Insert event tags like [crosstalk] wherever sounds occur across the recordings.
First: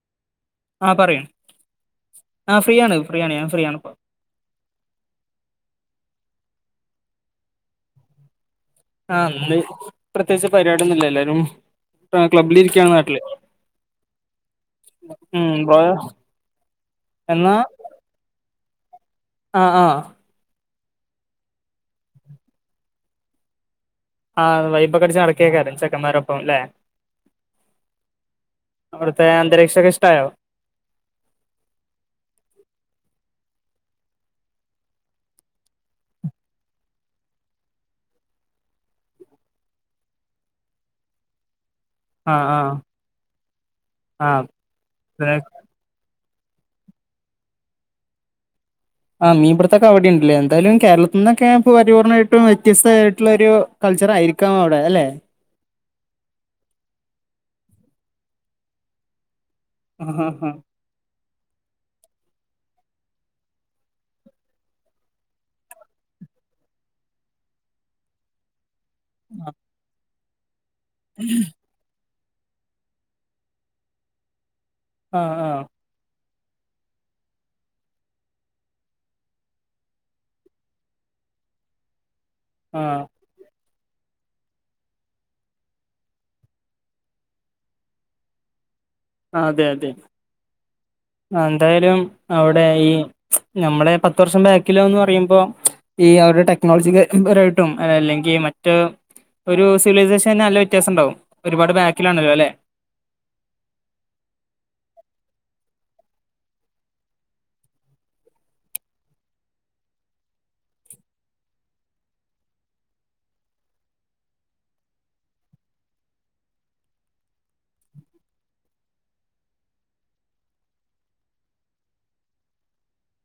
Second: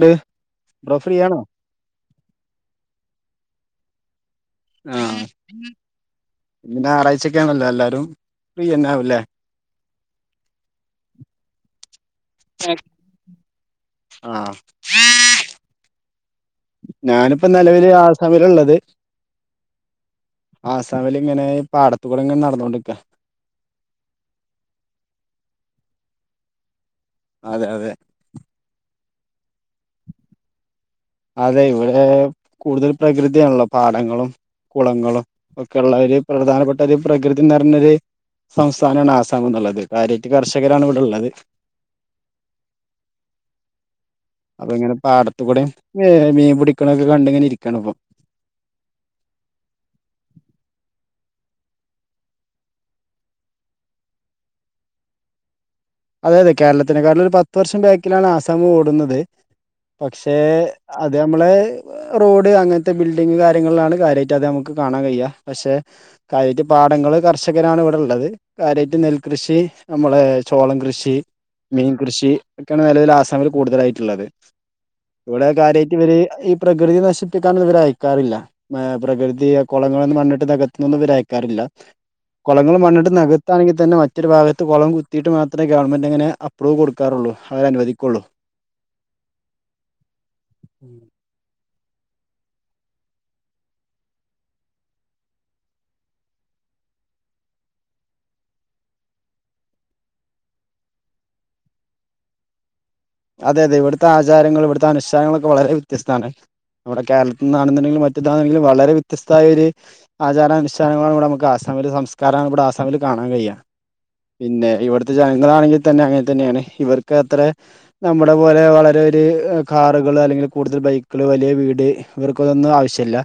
ഡ് ആ പറയൂ ആ ഫ്രീയാണ് ഫ്രീയാണ് ഞാൻ ഫ്രീയാണ് ആ പിന്നെ ഞായറാഴ്ചക്കെയാ ണല്ലോ എല്ലാരും ഫ്രീ തന്നെ ആവൂല്ലേ ആന്ന് പ്രത്യേകിച്ച് പരിപാടിയൊന്നും ഇല്ല എല്ലാരും ക്ലബ്ബിലിരിക്കാണ് നാട്ടില് ആ ഉം ബ്രോയോ ഞാനിപ്പോ എന്നാ നെലവില് ആസാമിലാ ഇള്ളത് [inaudible] ആ ആ ആസാമില് ഇങ്ങനെ പാടത്ത് കൂടെ ഇങ്ങനെ നടന്നോണ്ടിരിയ്ക്ക ആ വൈപ്പ് ഒക്കെ അടിച്ച്നടക്കയാ യിരിക്കും ചെക്കന്മാരൊപ്പം അല്ലെ അതെ അതെ അവിടുത്തെ അന്തരീക്ഷംഒക്കെ ഇഷ്‌ടായോ അതെ ഇവിടെ കൂടുതൽ പ്രകൃതിയാണല്ലോ പാടങ്ങളും കുളങ്ങളും ഒക്കെയുള്ള ഒരു പ്രധാനപ്പെട്ട ഒരു പ്രകൃതി നിറഞ്ഞൊരു സംസ്ഥാനമാണ് ആസാംമേന്ന്ള്ളത് കാര്യറ്റ് കർഷകരാണ് ഇവിടെള്ളത് ആ ആ അപ്പൊ ഇങ്ങനെ പിന്നെ പാടത്ത് കൂടെമ്മ് മീൻ പിടിക്കണൊക്കെ കണ്ടിങ്ങനെ ഇരിക്കാണ് ഇപ്പം ആ മീൻപിടിത്തേക്കേം അവിടെയുണ്ടല്ലേ എന്തായാലും കേരളത്തി നിന്നൊക്കെ പരിപൂർണമായിട്ടും വ്യത്യസയിട്ടുള്ള ഒരു കൾച്ചർ ആയിരിക്കാം അവിടെ അല്ലെ അതെ അതെ കേരളത്തിനെകളും ഒരു പത്ത് വർഷം ബാക്കിലാണ് ആസാം ഓടുന്നത് ആ ആ പക്ഷെ അത് അത് നമ്മള് റോഡ് അങ്ങനത്തെ ബിൽഡിംഗ്‌ കാര്യങ്ങളിലാണ് കാര്യമായിട്ട് അത് നമുക്ക് കാണാൻ കഴിയ പക്ഷെ കാര്യമായിട്ട് പാടങ്ങൾ കർഷകരാണ് ഇവിടെ ഇള്ളത് കാര്യമാ നെൽകൃഷി നമ്മള് സോളം കൃഷി മീൻ കൃഷിയൊക്കെയാണ് നിലവിൽ ആസാമില് കൂടുതലായിട്ടുള്ളത് ആ ആ ഇവിടെ ആ കാര്യയിട്ട് ഇവര് ഈ പ്രകൃതിയെ നശിപ്പിക്കാൻ ഇവർ അയക്കാറില്ല പ്രകൃതി കുളങ്ങളൊന്നും മണ്ണിട്ട് നികത്തുന്നതൊന്നും ഇവര് അയക്കാറില്ല കുളങ്ങൾ മണ്ണിട്ട് നികത്തണെങ്കിത് തന്നെ മറ്റൊരു ഭാഗത്ത് കൊളം കുത്തീട്ട് മാത്രേ ഗവൺമെന്റ് അങ്ങനെ അപ്പ്രൂവ് കൊടുക്കാറുള്ളൂ അവര് അനുവദിക്കുള്ളൂ അതെ അതെ ഉം ആ ന്തായാലും അവിടെ ഈ നമ്മളെ പത്ത് വർഷം ബാക്കിലോന്ന് പറയുമ്പോ ഈ അവിടെ ടെക്നോളജി പരായിട്ടും അല്ലെങ്കി മറ്റ ഒരു സിവിലൈസേഷൻ നല്ല വ്യത്യാസണ്ടാവും ഒരുപാട് ബാക്കിലാണല്ലൊ ലെ അതെ അതെ ഇവിടുത്തെ ആചാരങ്ങൾ ഇവിടുത്തെ അനുഷ്ഠാനങ്ങളൊക്കെ വളരെ വ്യത്യസ്താണ് നമ്മുടെ കേരൾത്തിൽന്നാണ്ന്നിണ്ടെങ്കിലും മറ്റേതാണെങ്കിലും വളരെ വ്യത്യസ്തിയ ഒര് ആചാരാനുഷ്ഠാനങ്ങളാണ് ഇവിടെ നമുക്ക് ആസാമില് സംസ്കാരാണ് ഇവിടെ ആസാമില് കാണാൻ കഴിയ പിന്നെ ഇവിടുത്തെ ജനങ്ങളാണെങ്കി തന്നെ അങ്ങൻതന്നേണ് ഇവർക്ക് അത്ര നമ്മുടെ പോലെ വളരെ ഒരു കാറുകൾ അല്ലെങ്കിൽ കൂടുതൽ ബൈക്കുകൾ വലിയ വീട് ഇവർക്കതൊന്നും ആവശ്യല്ല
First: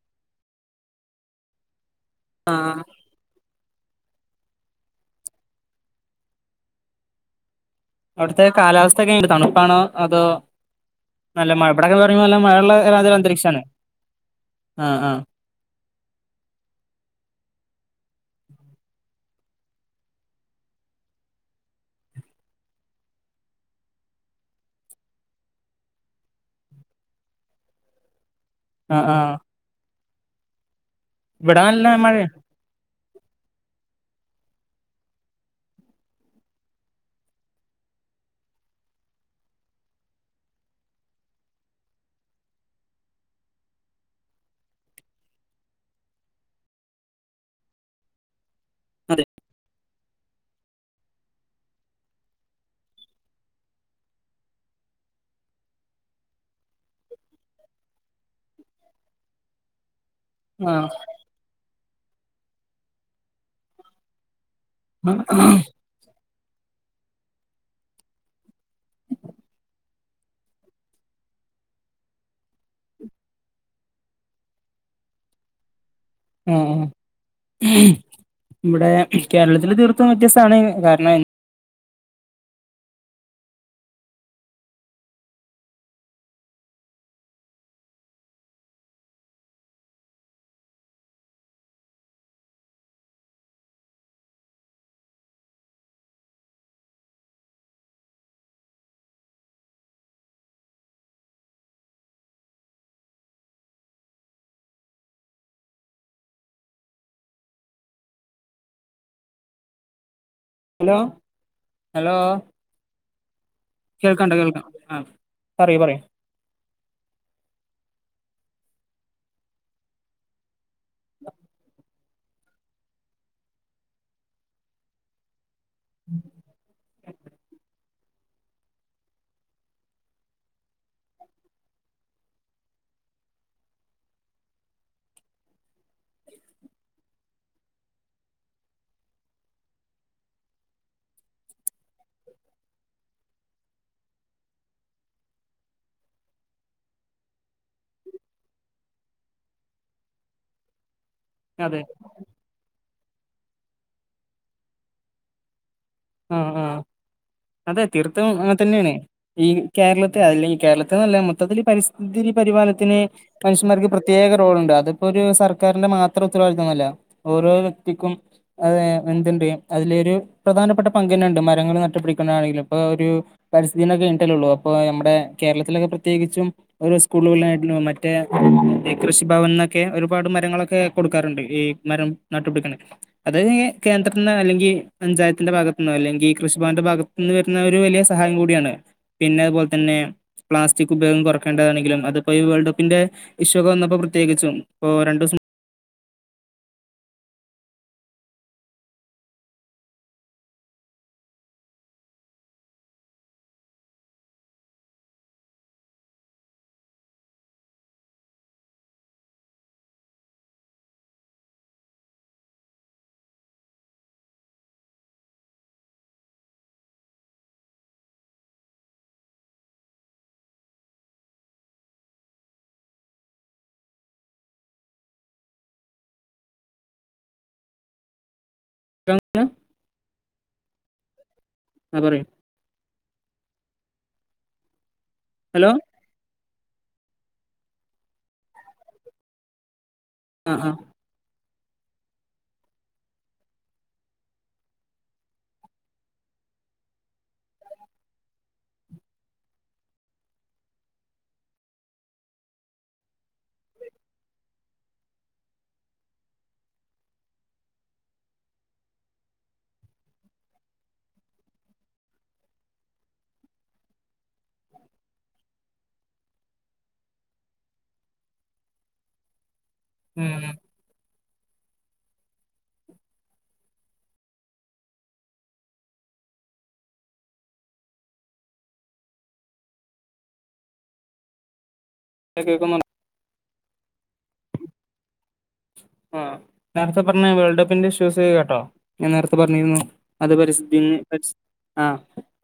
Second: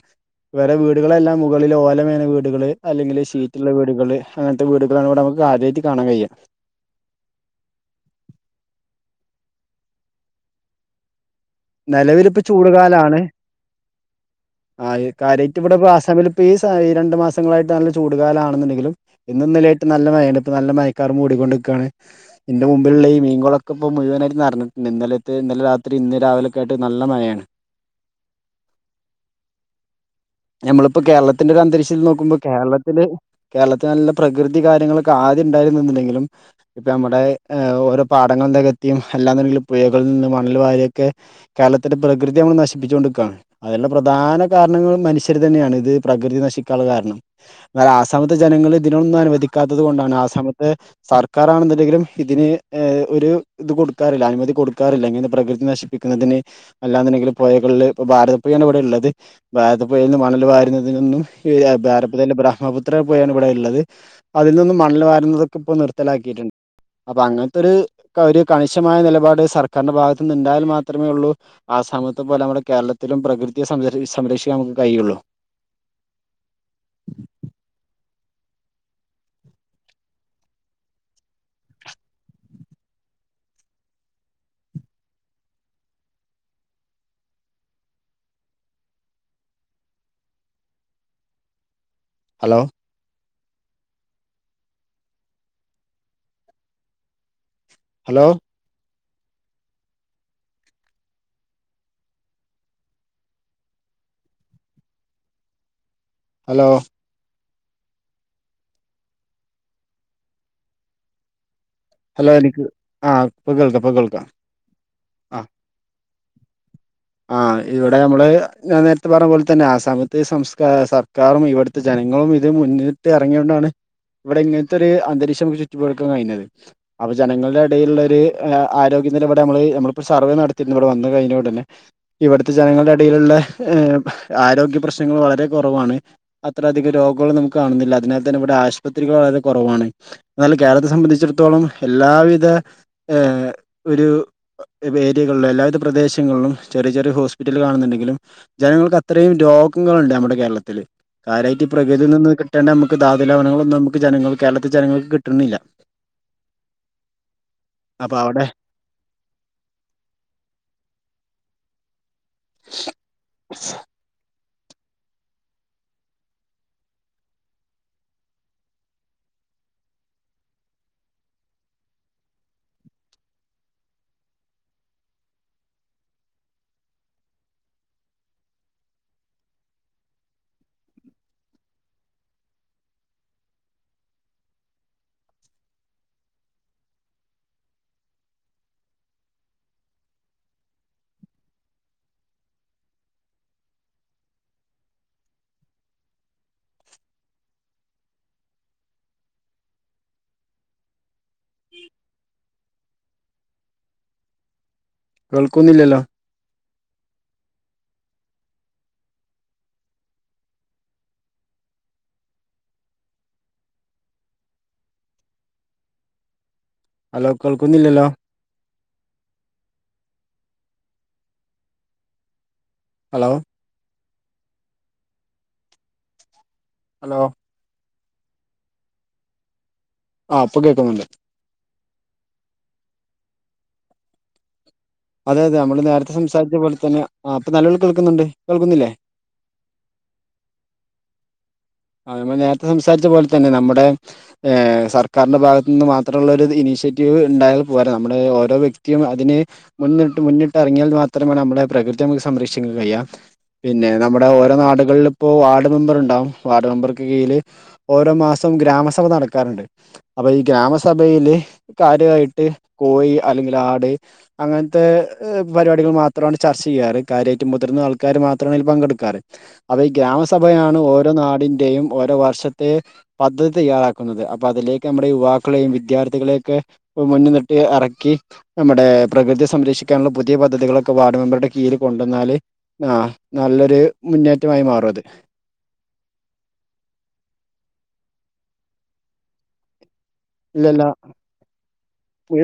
വേറെ വീടുകളെല്ലാം മുകളിൽ ഓല മേഞ്ഞ വീടുകൾ അല്ലെങ്കിൽ ഷിറ്റിള്ള വീട് വീടുകള് അങ്ങൻത്തെ വീടുകളാണ് നമുക്ക് കാര്യായിട്ട് കാണാൻ കയ്യ അവിടുത്തെ കാലാവസ്ഥക്കെ തണുപ്പാണേ അതോ നല്ല മഴ ഇവിടൊക്കെ പറയുമ്പോ നല്ല നിലവിലിപ്പ മഴയുള്ള ഒരു ചൂട്കാലാണ് അന്തരീക്ഷാണ് ആ കര്യേറ്റ് ഇവിടെ ഇപ്പൊ ആസാമിലിപ്പ ഈ സാ രണ്ടു മാസങ്ങളായിട്ട് നല്ല ചു ചൂടുകാലാണെന്നുണ്ടങ്കിലും ഇന്നുന്നലേയിട്ട് നല്ല മയണ് ഇപ്പ നല്ല മയക്കാറ് മൂടികോണ്ടിക്കാണ് ഇന്റെ മുമ്പിലുള്ള ഈ മീൻകളൊക്കെ ഇപ്പോ മുഴുവനായിട്ട് നിറഞ്ഞിട്ടുട് ഇന്നലത്തെ ഇന്നലെ രാത്രി ഇന്ന് രാവിലെ യിട്ട് നല്ല മഴയാണ് ആ ആ ഞമ്മള് ഇപ്പൊ കേരളത്തിന്റെ ഒരു ഇവിടെ നല്ല അന്തരീക്ഷത്തിൽ മഴയാ നോക്കുമ്പോ കേരളത്തില് കേരളത്തിൽ നല്ല പ്രകൃതി കാര്യങ്ങളൊക്കെ ആദ്യം ഉണ്ടായിരുന്നെന്നുണ്ടെങ്കിലും ഇപ്പൊ നമ്മുടെ ഓരോ പാടങ്ങള് നെകത്തിയും എല്ലാന്നുണ്ടെങ്കിലും പുയകളിൽന്ന് മണൽ വാരിയൊക്കെ കേര്ളത്തിന്റെ പ്രകൃതി നമ്മള് നശിപ്പിച്ചോണ്ടിക്കാണ് അതിനുള്ള പ്രധാന കാരണങ്ങൾ മനുഷ്യര് തന്നേണ് ഇത് പ്രകൃതി നശിക്കാള്ള കാര്ണം എന്നാല് ആസാമ്ത്തെ ജനങ്ങള് ഇതിനൊന്നും അതെ അനുവദിക്കാത്ത തുകൊണ്ടാണ് ആസാമ്ത്തെ സർക്കാരാണ്ന്നിണ്ടെങ്കിലും ഇതിന് ഏ ഒരു ഇത് കൊടുക്കാറില്ല അനുമതി കൊടുക്കാറില്ല ഇങ്ങനെ പ്രകൃതി നശിപ്പിക്കുന്നതിന് അല്ലാന്നിണ്ടെങ്കില് പൊയകളില് ഭാരതപ്പൊയാണ് ഇവിടെ ഇള്ളത് ഭാരത പൊയേന്ന് മണല് ആ വാര്ന്നതിനൊന്നും ഏ എ [unintelligible] ബ്രഹ്മപുത്ര പോയേണ് ഇവിടെ ഇള്ളത് അതിൽ നിന്ന് മണൽ വരുന്നതൊക്കെ ഇപ്പോ നിർത്തലാക്കിട്ടി അപ്പ അങ്ങൻത്തൊരു കാര് കണിശമായ നെലപാട് സർക്കാരിന്റെ ഭാഗ ന്നുണ്ടായാൽ മാത്രമേ ഉള്ളൂ ആസാമിത്തെ പോലെ നമ്മുടെ കേരളത്തിലും പ്രകൃതിയെ സംരക്ഷ് സംരക്ഷിക്കാൻ നമുക്ക് കയുള്ളു ഏ ഇവിടെ കേരളത്തില് തീർത്തും വ്യത്യസ്താണ് കാരണം hello hello hello hello hello എനിക്ക് ആ പ്പ കേൾക്കാ ഇപ്പ കൾക്കാം കേൾക്കണ്ട് കേൾക്കാം ആ ആഹ് പറയൂ പറയൂ ആ ഇവിടെ നമ്മള് ഞാൻ നേര്ത്തെ പർഞ്ഞ പോൽ തന്നെ ആസാമത്തി സംസ് ഏഹ് സർക്കാറും ഇവിടുത്തെ ജനങ്ങളും ഇത് മുന്നിട്ട് എറങ്ങിയോണ്ടാണ് ഇവിടെ ഇങ്ങെൻത്തൊരെ അന്തരീക്ഷം [unintelligible] ക്കാൻ കഴിഞ്ഞുന്നത് അപ്പൊ ജനങ്ങളുടെ എടയിലുള്ള ഈ ആരോഗ്യനില ഇവിടെ നമ്മള് നമ്മളിപ്പോ സർവേ നടത്തിരുന്നു ഇവിടെ വന്ന് കഴിഞ്ഞ ഒടനെ ഇവിടുത്തെ ജനങ്ങളുടെ എ ടയിലുള്ള ഏ ആരോഗ്യ പ്രശ്നങ്ങൾ വളരെ കൊറ റവാണ് അത്രധികം രോഗങ്ങൾ നമുക്ക് കാണുന്നില്ല അതിനാൽ തന്നെ ഇവിടെ ആശുപത്രികൾ വളരെ കൊറവാണ് എന്നാൽ കേരളത്തെ സംബന്ധിച്ചിടത്തോളം എല്ലാവിധ ഏ ഒരു ഏരിയകളിലും എല്ലാവിധ പ്രദേശങ്ങളിലും ചെറെ ചെറെ ഹോസ്പിറ്റൽ കാണ്ന്ന്ണ്ടെങ്കിലും ജനങ്ങൾക്ക് അത്രേം രോഗങ്ങൾ ഇണ്ട് നമ്മുടെ കേരളത്തിൽ കാര്യായിട്ട് അതെ പ്രകൃതി നിന്ന് കിട്ടെണ്ട നമ്മ ക്ക് ധാതുലവണങ്ങളൊന്നും നമുക്ക് ജനങ്ങൾക്ക് കേരളത്തിൽ ജനങ്ങൾക്ക് കിട്ട്ണ് ഇല്ല ആ ആ അതെ അപ്പൊ തീർത്തും അവിടെ അങ്ങൻ തെന്നെയാണ് ഈ കേരളത്തെ അല്ലെങ്കി കേരളത്തെന്ന് അല്ല മൊത്തത്തില് പരിസ് തിരി പരിപാലത്തിന് കൺസ്യൂമർക്ക് പ്രത്യേകം [unintelligible] അതിപ്പോ ഒരു സർക്കാരിന്റെ മാത്രം ഉത്തരവാദിത്വംന്നല്ല ഓരോ വ്യക്തിക്കും എന്തുണ്ട്‌ അതിലെ ഒരു പ്രധാനപ്പെട്ട പങ്കന്നെണ്ട് മരങ്ങൾ നട്ടു പിടിക്കുന്നണെലും ഇപ്പ ഒരു പരിസ്ഥിതി [unintelligible] അപ്പ നമ്മുടെ കേരളത്തിലൊക്കെ പ്രത്യേകിച്ചും ഓരോ സ്കൂളുകള മറ്റേ കൃഷി ഭവനിൽന്നൊക്കെ ഒരുപാട് മരങ്ങളൊക്കെ കൊടുക്കാറുണ്ട് ഈ മരം നട്ടുപിടിക്കണ അത് കേന്ദ്രത്തിന്ന് അല്ലെങ്കിൽ പഞ്ചായത്തിന്റെ ഭാഗത്ത് അല്ലെങ്കിൽ കൃഷിഭവന്റെ ഭാഗത്തു നിന്ന് വരുന്ന ഒരു വലിയ സഹായം കൂടിയാണ് പിന്നെ അതുപോലെ തന്നെ പ്ലാസ്റ്റിക് ഉപയോഗം കുറക്കേണ്ടതാണെങ്കിലും അതിപ്പോ ഈ വേൾഡ് കപ്പിന്റെ ഇഷ്യൂ ഒക്കെ വന്നപ്പോ പ്രത്യേകിച്ചും ഇപ്പ രണ്ടുസം കേൾക്കുന്നില്ലല്ലോ ഹലോ കെൾക്കുന്നില്ലല്ലോ ഹലോ ഹലോ കങ്ങ് [unintelligible] ആ പ്പ കേക്കുന്നുണ്ട് ആ പറയൂ അതെ അതെ ഹലോ അമ്മള് നേരത്തെ സംസാരിച്ച അതേപോലെ തന്നെ ആ അപ്പൊ നല്ലപോല കേൾക്കുന്നുണ്ട് കേൾക്കുന്നില്ലേ ആ ആ ആ നമ്മൾ നേരത്തെ സംസാരിച്ച പോലെ തന്നെ നമ്മുടെ സർക്കാരിന്റെ ഭാഗത്തു നിന്ന് മാത്രമുള്ള ഒരു ഇനിഷ്യേറ്റീവ് ഉണ്ടായാൽ പോരാ നമ്മുടെ ഓരോ വ്യക്തിയും അതിന് മുന്നിട്ട് മുന്നിട്ട് ഇറങ്ങിയാൽ മാത്രമേ നമ്മുടെ പ്രകൃതി നമുക്ക് സംരക്ഷിക്കൻ കഴിയാം പിന്നെ നമ്മുടെ ഓരോ നാടുകളിൽ ഇപ്പോ വാർഡ് മെമ്പർ ഉണ്ടാവും വാർഡ് മെമ്പർക്ക് കീഴില് ഓരോ മാസം ഗ്രാമസഭ നടക്കാറുണ്ട് അപ്പൊ ഈ ഗ്രാമസഭയില് കാര്യമായിട്ട് കോ ഴി അല്ലെങ്കിൽ ആട് അങ്ങനത്തെ പരിപാടികൾ മാത്രമാണ് ചർച്ച ചെയ്യാറ് കാര്യമായിട്ട് മുതിർന്ന ആൾക്കാര് മാത്രമാണ് ഇതിൺ പങ്കെടുക്കാറ് അതെ ഈ ഗ്രാമസഭയാണ് ഓ നാടിന്റെയും ഓരോ വർഷത്തെ പദ്ധതി തയ്യാറാക്കുന്നത് അപ്പൊ അതിലേക്ക് നമ്മുടെ യുവാക്കളെയും വിദ്യാർത്ഥികളെയൊക്കെ മുന്ന നിിട്ട് ഇറക്കി നമ്മുടെ പ്രകൃതിയ സംരക്ഷിക്കാനുള്ള പുതിയ പദ്ധതികളൊക്കെ വാർഡ് മെമ്പറുടെ കീഴിൽ കൊണ്ടന്നാല് കേൾക്കുന്നു ആ നല്ലൊരു മുന്നേ മായി മാറു അത് ആ നേരത്തെ പറഞ്ഞ വേൾഡ് കപ്പിന്റെ ഷൂസ് ജ്കേട്ടോ ഞാൻ നേരത്തെ പറഞ്ഞിരുന്നു അത് ഇല്ലല്ല [unintelligible] ആ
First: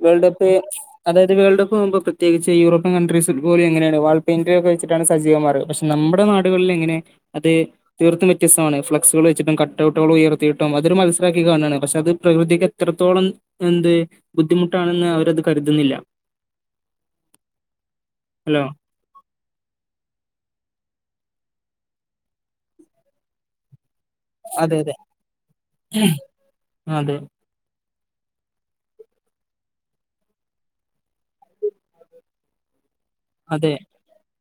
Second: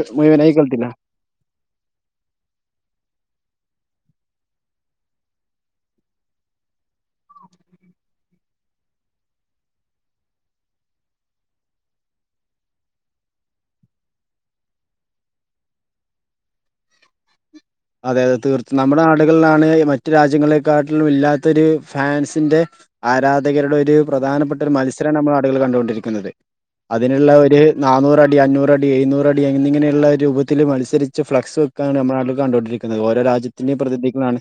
വേൾഡ് കപ്പ് മുഴുവനായി അ കേൾത്തില്ല അതായത് വേൾഡ് കപ്പ് പോകുമ്പോ പ്രത്യേകിച്ച് യൂറോപ്യൻ കൺട്രീസ് ഫട്ല [inaudible] [unintelligible] ണ് വാൾ പെയിന്റ ഒക്കെ വെച്ചിട്ടാണ് സജീവമാർഗ പക്ഷെ നമ്മുടെ നാടുകളിൽ എങ്ങനെ അത് തീർത്തും വ്യത്യസ്തമാണ് ഫ്ലെക്സുകൾ വെച്ചിട്ടും കട്ടഔട്ടുകൾ ഉയർത്തിയിട്ടും അതൊരു മത്സംസരാക്കി കാണാണ് പക്ഷെ അത് പ്രകൃതിക്ക് എത്രത്തോളം എന്ത് ബുദ്ധിമുട്ടാണെന്ന് അവരത് കരുതുന്നില്ല അതെ തെ ഹലോ തീർത്തും നമ്മുടെ നാടുകളിലാണ് മറ്റു രാജ്യങ്ങളെക്കാൾ ഇല്ലാത്തൊരു ഫാൻസിന്റെ ആരാധകരുടെ ഒരു പ്രധാനപ്പെട്ട ഒരു അതെ അതെ മത്സരാണ് നമ്മൾ ആളുകൾ കണ്ടുകൊണ്ടിരിക്കുന്നത് അതെ അതിനുള്ള ഒരു [inaudible] നാനൂറടി അഞ്ഞൂറടി എഴുന്നൂറടി എന്നിങ്ങനെയുള്ള രൂപത്തില് മത്സരിച്ച് ഫ്ലക്സ് വെക്കാണ് നമ്മുടെ നാട്ടില് കണ്ടു ണ്ടി ഓരോ അതെ രാജ്യത്തിന്റെയും പ്രതിനിധികളാണ്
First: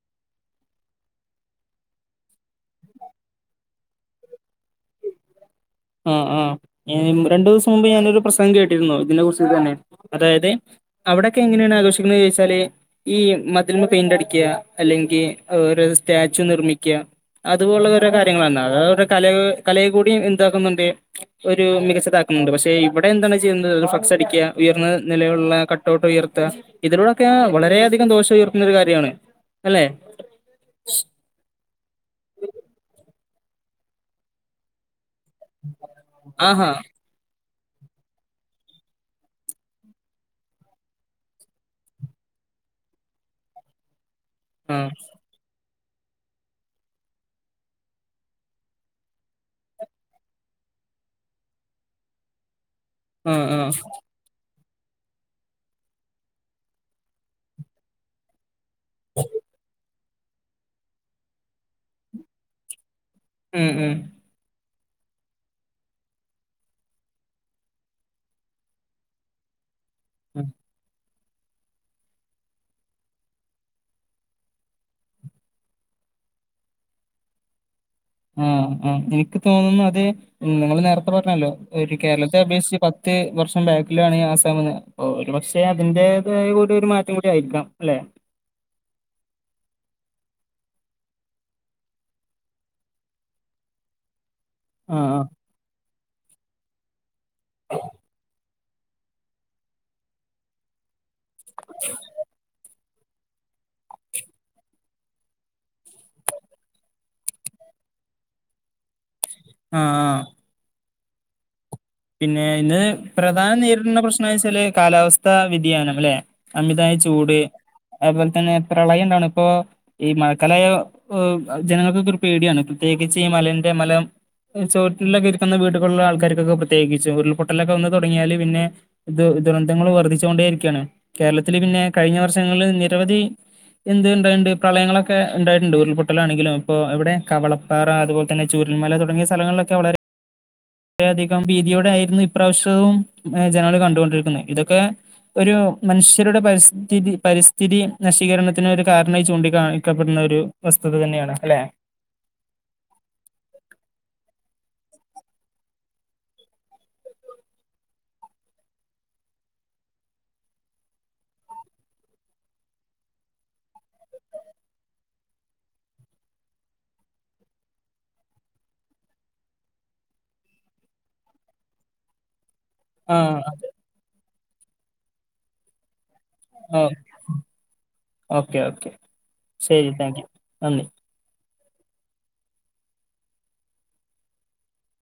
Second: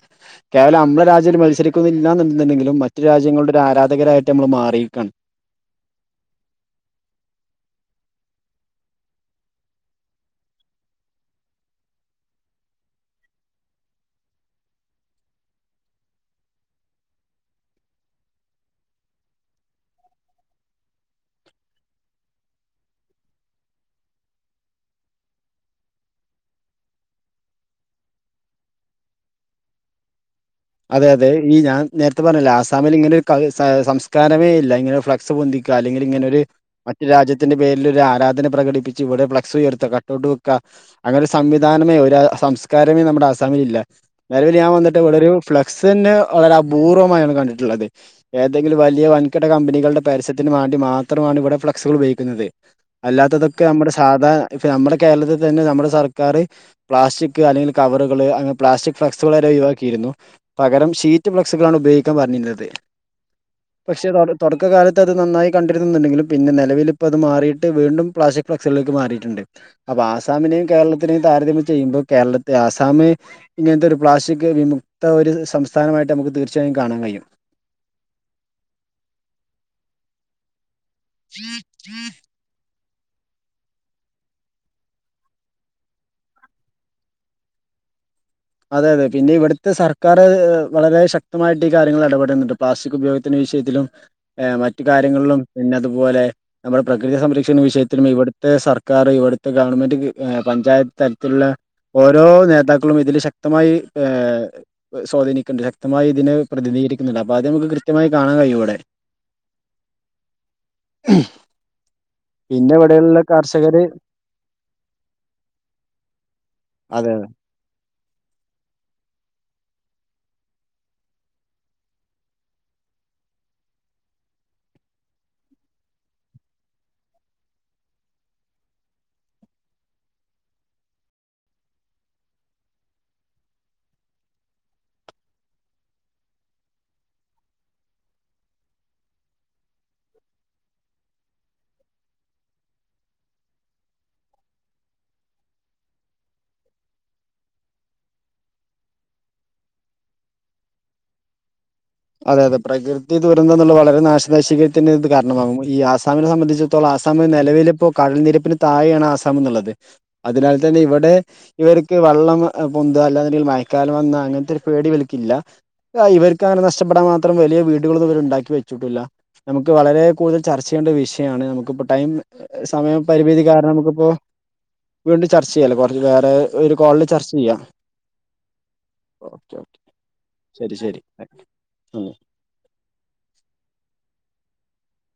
കേവലം നമ്മളെ രാജ്യം മത്സരിക്കുന്നല്ലന്നണ്ടുണ്ടെങ്കിലും മറ്റു രാജ്യങ്ങളുടെ ഒരു ആരാധകരായിട്ട് നമ്മള് മാറിയിരിക്കാണ് ആ ആ രണ്ടു ദിവസം മുമ്പ് ഞാനൊരു പ്രസംഗം കേട്ടിരുന്നു ഇതിനെ കുറിച്ച് തന്നെ അതായത് അവിടൊക്കെ എങ്ങനെയാണ് ആഘോഷിക്കുന്നത് ചോദിച്ചാല് മതിലിമ്മല് പെയിന്റ് അടിക്കുക അല്ലെങ്കിൽ സ്റ്റാച്യു നിർമ്മി ക്യാ അതുപോലെ ഓരോ കാര്യങ്ങളാണ് അരുടെ കല കലയെ കൂടി [unintelligible] ണ്ട് ഒരു മികച്ചതാക്കുന്നുണ്ട് പക്ഷെ ഇവിടെ എന്താണ് ചെയ്യുന്നത് ഫക്സ് അടിക്ക ഉയർന്ന നിലയുള്ള കട്ടൗട്ട് ഉയർത്തുക ഇതിലൂടെൊക്കെ വളരെയധികം ദോഷം ഉയർത്തുന്ന ഒരു കാര്യമാണ് അല്ലെ അതെ അതെ ഈ ഞാൻ നേരത്തെ പറഞ്ഞില്ലേ ആസാമിൽ ഇങ്ങനെ [unintelligible] സംസ്കാരമേ ഇല്ല ഇങ്ങനെ ഫ്ലക് കാ [unintelligible] ക്കുക അല്ലെങ്കിൽ ഇങ്ങനെ ഒരു ആഹാ മറ്റുരാജ്യത്ത് ന്റെ പേരില് ഒരു ആരാധന പ്രകടിപ്പിച്ച് ഇവിടെ ഫ്ലക്സ് ഉയർത്തുക കട്ടഔട്ട് വെക്ക അങ്ങനെ ഒരു സംവിധാനമേ ഒരു സംസ്കാരമേ നമ്മുടെ അസാമിലല്ല നിലവിൽ ഞാൻ ആഹ് വന്നിട്ട് വളരൂ ഫ്ലക്സെന്നെ വളരെ അപൂർവമായാണ് കണ്ടിട്ടുള്ളത് ഏതെങ്കിലും വലിയ വൻകിട കമ്പനികളുടെ പരസ്യത്തിനന് വേണ്ടി മാത്രമാണ് ഇവിടെ ഫ്ലക്സുകൾ ഉപയോഗിക്കുന്നത് ആഹ് അല്ലാത്തതൊക്കെ ആഹ് മ്മുടെ സാധാ [unintelligible] നമ്മുടെ കേരളത്തിൽ തന്നെ നമ്മുടെ സർക്കാർ പ്ലാസ്റ്റിക് അല്ലെങ്കിൽ കവറുകള് അ [unintelligible] ഫ്ലക്സുകള വരെ ഒഴി വാക്കിരുന്നു പകരം ഷീറ്റ് ഫ്ലക്സുകളാണ് ഉപയോഗിക്കാൻ പറഞ്ഞിന്നത് ഉം പക്ഷെ തുട തുട [unintelligible] കാലത്ത്ത് നന്നായി കണ്ടിരുന്നുണ്ടങ്കും പിന്നെ നിലവിൽ അത് മാറിയിട്ട് വീണ്ടും പ്ലാസ്റ്റിക് ഫ്ളക്സുകളിലേക്ക് മാറിയിട്ടുണ്ട് അപ്പ ഉം ആസാമിനെയും കേരള താരതമ്യം ചെയ്യുമ്പോൾ കേരളത്തെ ആ സാം ഇങ്ങനത്തെ ഒരു പ്ലാസ്റ്റിക് വിമു ത്ത ഒരു സംസ്ഥാനമായിട്ട് നമുക്ക് തീർച്ചയായും കാണാൻ കഴിയും ആ ആ എനിക്ക് തോന്നുന്നു അതെ [inaudible] നേ പറഞ്ഞല്ലോ ഒരു കേരളത്തെ അബേക്ഷിച്ച് പ [unintelligible] വർഷം ബാക്കിലാണ് ആസാമന്ന് അ ഒരു പക്ഷെ അതിന്റേതായ കൂടി ഒരു മാറ്റം കൂടി ആയിരിക്കാം ല്ലെ അതെ അതെ. പിന്നെ ഇവട്ത്തെ സർക്കാർ വളരെ ശക്തമായിട്ട് ഈ കാര്യങ്ങൾ ഇടപെടുന്നുണ്ട്. പ്ലാസ്റ്റിക് ഉപയോഗത്തിന്റെ വിഷയത്തിലും എഹ് മറ്റു ആഹ് കാര്യങ്ങളിലും പിന്നതും പോലെ നമ്മള പ്ര കൃതി സംരക്ഷണ വിഷയത്തിലും ഇവട്ത്തെ സർ ക്കാർ ഇവട്ത്തെ ഗവൺമെന്റ്ക് ഏഹ് പഞ്ചായ ത്തല്ത്തിൽള്ളെ ഓരോ നേതാ ക്കളും ഇതില് ശ ക്തമായി ഏഹ് സ്വാധീനിക്ണ്ട് ശക്തമായി ഇതിനെ പ്രധിതീകരിക്ക്ന്ന്ണ്ട്. അപ്പൊ അത്‌ നമുക്ക് കൃത്യമായി കാണാൻ കഴിയും വടെ. ആഹ് ആഹ് ഉം പിന്നെ ഇന്ന് പ്രധാന നേരിടുന്ന പ്രശ്നംവെച്ചാല് കാലാവസ്ഥാ വ്യതിയാനം ലെ അമിതായ അതെ അതെ ചൂട് അഹ്പോലെ തന്നെ പ്രളയണ്ടാവ്ണ ഇപ്പോ ഈ മഴക്കാലായാ ഏഹ് ജനങ്ങൾക്കൊക്കെ ഒരു പേടിയാണ്. പ്രത്യേകിച്ച് ഈ മലന്റെ മല ചോട്ടിലൊക്കെ ഇരിക്കുന്ന വീടുകൾലെ ആൾക്കാര്ക്കൊക്കെ പ്ര ത്യേകിച്ചും. ഉരുൾപ്പൊട്ടലൊക്കെ വന്ന് തൊടങ്ങിയാല് പിന്നെ ദു ദുരന്തങ്ങൾ വർധിച്ചുകൊണ്ടേ ഇരിക്കാണ്. കേരളത്തില് പിന്നെ കഴിഞ്ഞ വർഷങ്ങൾല് നിരവധി എന്ത് ണ്ടാവ്ണ്ട് പ്രളയങ്ങളൊക്കെ ഉണ്ടായിട്ട്ണ്ട് ഉരുൾ പൊട്ടലാണെങ്കിലും ഇപ്പൊ എവിടെ കവളപ്പാറ അത്പോൽതന്നെ ചൂരൽമല തുടങ്ങിയ സ്ഥലങ്ങളിലൊക്കെ വളരെ അതി കം ഭീതിയോടെ ആയിരുന്നു ഇപ്രാശ്യവും ജനങ്ങൾ കണ്ടുകൊണ്ടിരിക്കുന്നെ. ഇതൊക്കെ ഒരു മനുഷ്യരുടെ പരിസ്ഥിതി പരിസ്ഥിതി നശീകരണത്തിന് ഒരു കാരണായി ചൂണ്ടിക്കാണിക്കപ്പെടുന്ന ഒരു വസ്തുത തന്നെയാണ് അല്ലെ. അതെ അതെ പ്രകൃതി ദുരന്തംന്ന്ള്ള വളരെ നാശനശീകരി ത്തിന് ഇത് കാരണമാകുമോ ഈ ആസാമിനെ സംബന്ധിച്ചിടത്തോളം ആസാമ് നെലവിലിപ്പോ കടൽനിരപ്പിന് താഴെയാണ് ആസാമ്ന്ന്ള്ളത്. അതിനാൽ തന്നെ ഇവിടെ ഇവർക്ക് വെള്ളം പൊന്താ അല്ലാന്നിണ്ടെങ്കിൽ മയക്കാലം വന്നാ അങ്ങനത്തെ ഒരു പേടിവല്ക്കില്ല. ഇവർക്ക് അങ്ങനെ നഷ് ക്ഷപ്പെടാൻ മാത്രം വലിയ വീടുകളൊന്നും ഇവര്ണ്ടാക്കി വെച്ചുട്ടുല്ല. നമുക്ക് വളരെ കൂടുതൽ ചർച്ചെയ്യണ്ട വിഷയാണ് നമുക്ക്പ്പോ ടൈം സമയം ആഹ് പരിമിതി അതെ കാരണം നമുക്കിപ്പോ വീണ്ടും ചർച്യ്ല്ലെ [unintelligible] വേറെ ഒരു കോൾല് ചർച്ചെയ്യാം ഓക്കെ ഓക്കെ ഓകെ ഓകെ ശരി താങ്ക് യു ശെരി നന്ദി ശെരി മ്